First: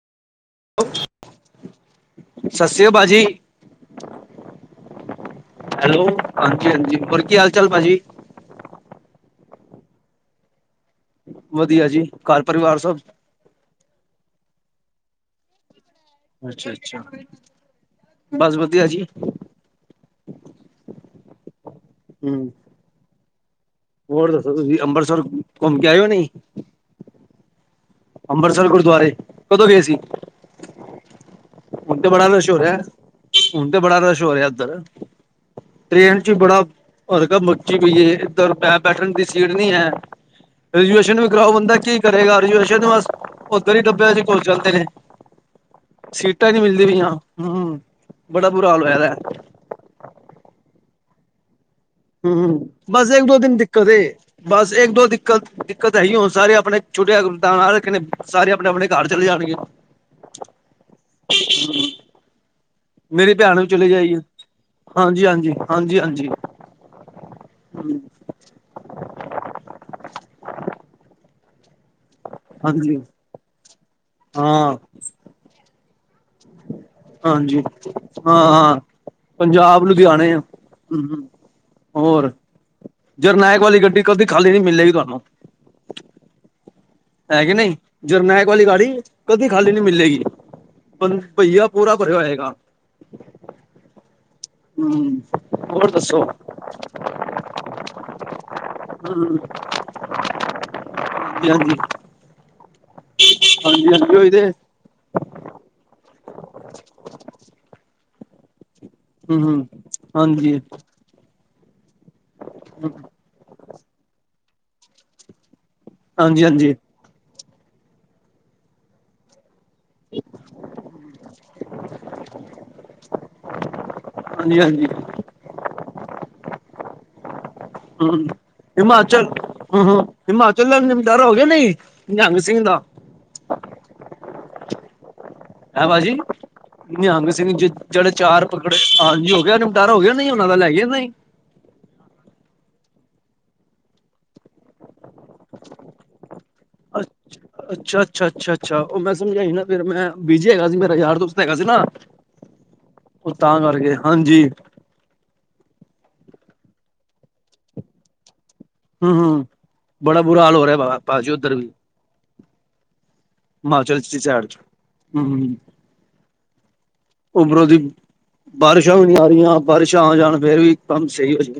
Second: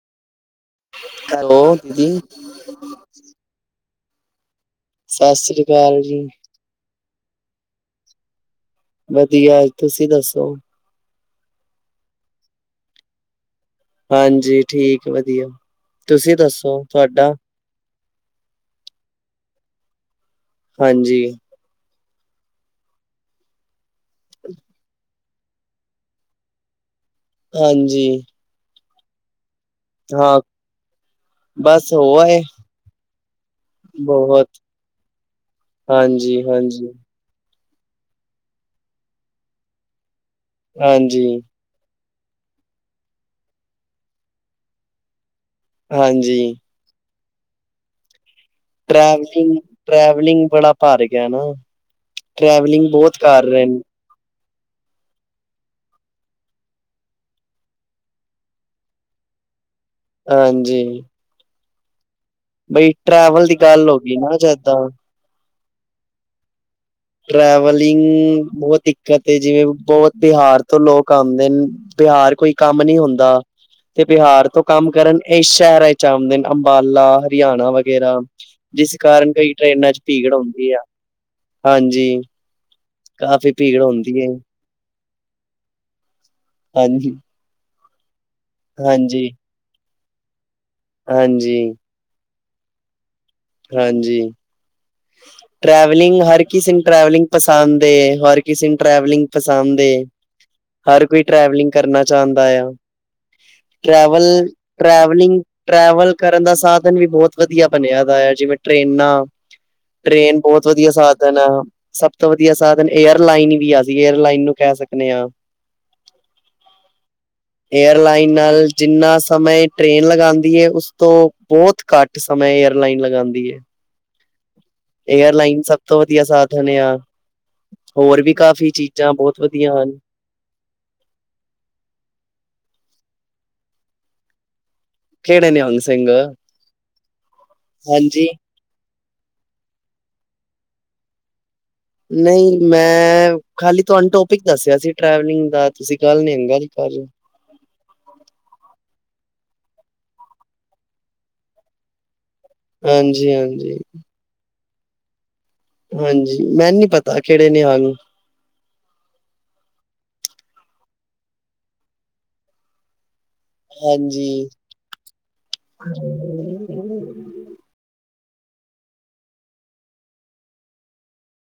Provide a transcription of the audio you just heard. Hello ਦੀ ਸਤਿ ਸ੍ਰੀ ਅਕਾਲ ਭਾਜੀ ਅਕਾਲ ਹੈਲੋ ਜੀ ਹਾਂਜੀ-ਹਾਂਜੀ ਹੋਰ ਕੀ ਹਾਲ-ਚਾਲ ਭਾਜੀ? ਵਧੀਆ ਤੁਸੀਂ ਦੱਸੋ? ਵਧੀਆ ਜੀ ਘਰ ਪਰਿਵਾਰ ਸਭ। ਹਾਂਜੀ ਠੀਕ ਵਧੀਆ, ਤੁਸੀਂ ਅੱਛਾ ਦੱਸੋ ਅੱਛਾ ਤੁਹਾਡਾ? ਬਸ ਵਧੀਆ ਜੀ। ਹਾਂਜੀ ਹੂੰ, ਹੋਰ ਦੱਸੋ ਤੁਸੀਂ ਅੰਬਰਸਰ ਘੁੰਮ ਕੇ ਆਏ ਓ ਨਈ? ਹਾਂਜੀ ਦੁਬਾਰੇ, ਕਦੋਂ ਗਏ ਸੀ? ਹਾਂ ਬਸ ਹੁਣ ਹੋ ਤੇ ਬੜਾ ਆਏ ਮਸ਼ਹੂਰ ਹੈ, ਹੁਣ ਤੇ ਬੜਾ ਰਛ ਹੋ ਰਿਹਾ ਬਹੁਤ ਉੱਧਰ। ਟ੍ਰੇਨ ਚ ਹਾਂਜੀ ਬੜਾ, ਹਾਂਜੀ ਫਰਕ ਆ ਸੱਚੀ ਕਹੀਏ ਇੱਧਰ ਮੈਂ ਬੈਠਣ ਦੀ ਸੀਟ ਨਹੀਂ ਹੈ, ਰਜੂਏਸ਼ਨ ਵੀ ਹਾਂਜੀ ਕਰਾਓ ਬੰਦਾ ਕੀ ਕਰੇਗਾ ਰਜੂਏਸਨ ਤੇ ਬਸ, ਉੱਧਰ ਹੀ ਡੱਬਿਆ ਕੁਚਲਤੇ ਨੇ। ਹਾਂਜੀ ਵੀ ਹਾ ਹਾਂ ਟਰੈਕਿੰਗ, ਟਰੈਵਲਿੰਗ ਬੜਾ ਭਰ ਗਿਆ ਨਾ। ਹੂ ਟਰੈਵਲਿੰਗ ਬੱਸ ਬਹੁਤ ਇੱਕ-ਦੋ ਕਰ ਦਿਨ ਰਹੇ ਨੇ ਦਿੱਕਤ ਏ। ਬਸ ਇੱਕ ਦੋ ਦਿੱਕਤ ਦਿੱਕਤ ਹੈ ਹੀ ਹੋਣ ਸਾਰੇ ਆਪਣੇ ਛੋਟੇ ਰੱਖ ਸਾਰੇ ਆਪਣੇ ਆਪਣੇ ਘਰ ਚਲੇ ਜਾਣ ਗੇ ਹਾਂਜੀ। [inaudible] ਬਈ ਮੇਰੀ ਟਰੈਵਲ ਦੀ ਭੈਣ ਵੀ ਚਲੇ ਗੱਲ ਹੋ ਜਾਗੀ ਗਈ ਆ ਨਾ ਜਿੱਦਾਂ ਹਾਂਜੀ, ਹਾਂਜੀ, ਹਾਂਜੀ, ਹਾਂਜੀ। ਟਰੈਵਲਿੰਗ ਬਹੁਤ ਦਿੱਕਤ ਜਿਵੇਂ ਬਹੁਤ ਬਿਹਾਰ ਤੋਂ ਲੋਕ ਆਉਂਦੇ ਨੇ ਬਿਹਾਰ ਕੋਈ ਕੰਮ ਹਾਂਜੀ ਨੀ ਹੁੰਦਾ ਤੇ ਬਿਹਾਰ ਤੋਂ ਹਾਂ ਕੰਮ ਕਰਨ ਇਸ ਸ਼ਹਿਰ ਜਾਂਦੇ ਨੇ ਅੰਬਾਲਾ, ਹਾਂਜੀ। ਹਰਿਆਣਾ ਵਗੈਰਾ ਹਾਂ ਹਾਂ ਜਿਸ ਕਾਰਨ ਕਈ ਟ੍ਰਰੇਨਾਂ ਚ, ਭੀੜ ਹੁੰਦੀ ਆ। ਹੂੰ ਹੂੰ। ਹਾਂਜੀ। ਕਾਫ਼ੀ ਜਰਨਾਇਕ ਵਾਲੀ ਭੀੜ ਗੱਡੀ ਹੁੰਦੀ ਕਦੀ ਹੈ। ਖਾਲੀ ਨਹੀਂ ਮਿਲੇਗੀ ਤੁਹਾਨੂੰ, ਹਾਂਜੀ, ਹੈ ਕੇ ਨਹੀਂ। ਜਰਨੈਕ ਵਾਲੀ ਗੱਡੀ ਹਾਂਜੀ, ਕਦੀ ਖਾਲੀ ਨਹੀਂ ਮਿਲੇਗੀ। ਭਈਆ ਹਾਂਜੀ, ਪੂਰਾ ਭਰਿਆ ਹੋਏਗਾ। ਹਾਂਜੀ। ਹੂੰ ਟਰੈਵਲਿੰਗ ਹਰ ਕਿਸੇ ਨੂੰ ਟਰੈਵਲਿੰਗ ਪਸੰਦ ਏ। ਹਰ ਕਿਸੇ ਨੂੰ ਟਰੈਵਲਿੰਗ ਹਮ, ਪਸੰਦ ਏ। ਹਰ ਕੋਈ ਹਾਂਜੀ ਟਰੈਵਲਿੰਗ ਹਾਂਜੀ। ਕਰਨਾ ਚਾਹੁੰਦਾ ਆ। [unintelligible] ਟੈਵਲ ਉਹੀ ਤੇ ਟੈਵਲਿੰਗ ਟਰੈਵਲ ਕਰਨ ਦਾ ਸਾਧਨ ਵੀ ਬਹੁਤ ਵਧੀਆ ਬਣਿਆ ਦਾ ਵਾ। ਟਰੇਨਾਂ ਹੂੰ ਹੂੰ ਟ੍ਰੇਨ ਹਾਂਜੀ ਬਹੁਤ ਵਧੀਆ ਸਾਧਨ ਆ। ਸਭ ਤੋਂ ਵਧੀਆ ਸਾਧਨ ਏਅਰਲਾਈਨ ਵੀ ਅਸੀਂ ਏਅਰਲਾਈਨ ਵੀ ਕਹਿ ਸਕਦੇ ਹਾਂ। ਹਾਂਜੀ ਹਾਂਜੀ। ਏਅਰਲਾਈਨ ਨਾਲ ਜਿੰਨਾ ਸਮੇਂ ਟ੍ਰੇਨ ਲਗਾਉਂਦੀ ਹੈ ਉਸ ਤੋਂ ਬਹੁਤ ਘੱਟ ਸਮਾਂ ਏਅਰਲਾਈਨ ਲਗਾਉਂਦੀ ਹੈ। ਹਾਂਜੀ ਏਅਰਲਾਈਨ ਸਭ ਤੋਂ ਵਧੀਆ ਸਾਧਨ ਆ। ਹੋਰ ਹੂੰ ਵੀ ਕਾਫੀ ਹਿਮਾਚਲ ਹੂੰ ਹਿਮਾਚਲ ਦੇ ਜ਼ਿਮੀਂਦਾਰ ਹੋ ਗਏ ਨੇ ਨਿਹੰਗ ਸਿੰਘ ਦਾ [inaudible] ਕਿਹੜੇ ਨਿਹੰਗ ਹੈਂ ਸਿੰਘ, ਭਾਜੀ ਨਿਹੰਗ ਸਿੰਘ ਜਿਹੜੇ ਹਾਂਜੀ। ਚਾਰ ਪਕੜੇ ਹੋ ਗਿਆ ਨਿਪਟਾਰਾ ਹੋ ਗਿਆ ਨਹੀਂ ਉਹਨਾ ਦਾ ਲੈ ਗਿਆ ਨਹੀਂ। ਨਹੀਂ ਮੈਂ ਖਾਲੀ ਤੁਹਾਨੂੰ ਟੋਪਿਕ ਦੱਸਿਆ ਸੀ ਟੈਵਲਿੰਗ ਦਾ ਤੁਸੀਂ ਗੱਲ ਨਿਹੰਗਾ ਕਰ ਰਹੇ। ਅੱਛਾ, ਅੱਛਾ, ਅੱਛਾ, ਅੱਛਾ। ਉਹ ਮੈਂ ਸਮਝ ਆਈ ਨਾ ਫ਼ਿਰ ਮੈਂ ਬਿਜੀ ਹੈਗਾ ਸੀ ਮੇਰਾ ਯਾਰ ਦੋਸਤ ਹੈਗਾ ਸੀ ਨਾ। ਹਾਂਜੀ, ਉਹ ਤਾਂ ਹਾਂਜੀ, ਕਰਕੇ ਹਾਂਜੀ। ਹਾਂਜੀ ਮੈਨੂੰ ਨੀ ਪਤਾ ਕਿਹੜੇ ਨਿਹੰਗ ਹੂੰ-ਹੂੰ, ਬੜਾ ਬੁਰਾ ਹਾਲ ਹੋ ਰਿਹਾ ਬਾਹਰ ਪਾਜੀ ਉੱਧਰ ਵੀ। ਹਿਮਾਚਲ [unintelligible] ਹਾਂਜੀ। ਹੂੰ, ਉਮਰੋਂ ਦੀ ਬਾਰਿਸ਼ਾਂ ਵੀ ਨਹੀਂ ਆ ਰਹੀਆਂ ਬਾਰਿਸ਼ਾਂ ਆ ਜਾਣ ਫੇਰ ਵੀ ਕੰਮ ਸਹੀ ਹੋ ਜਾ।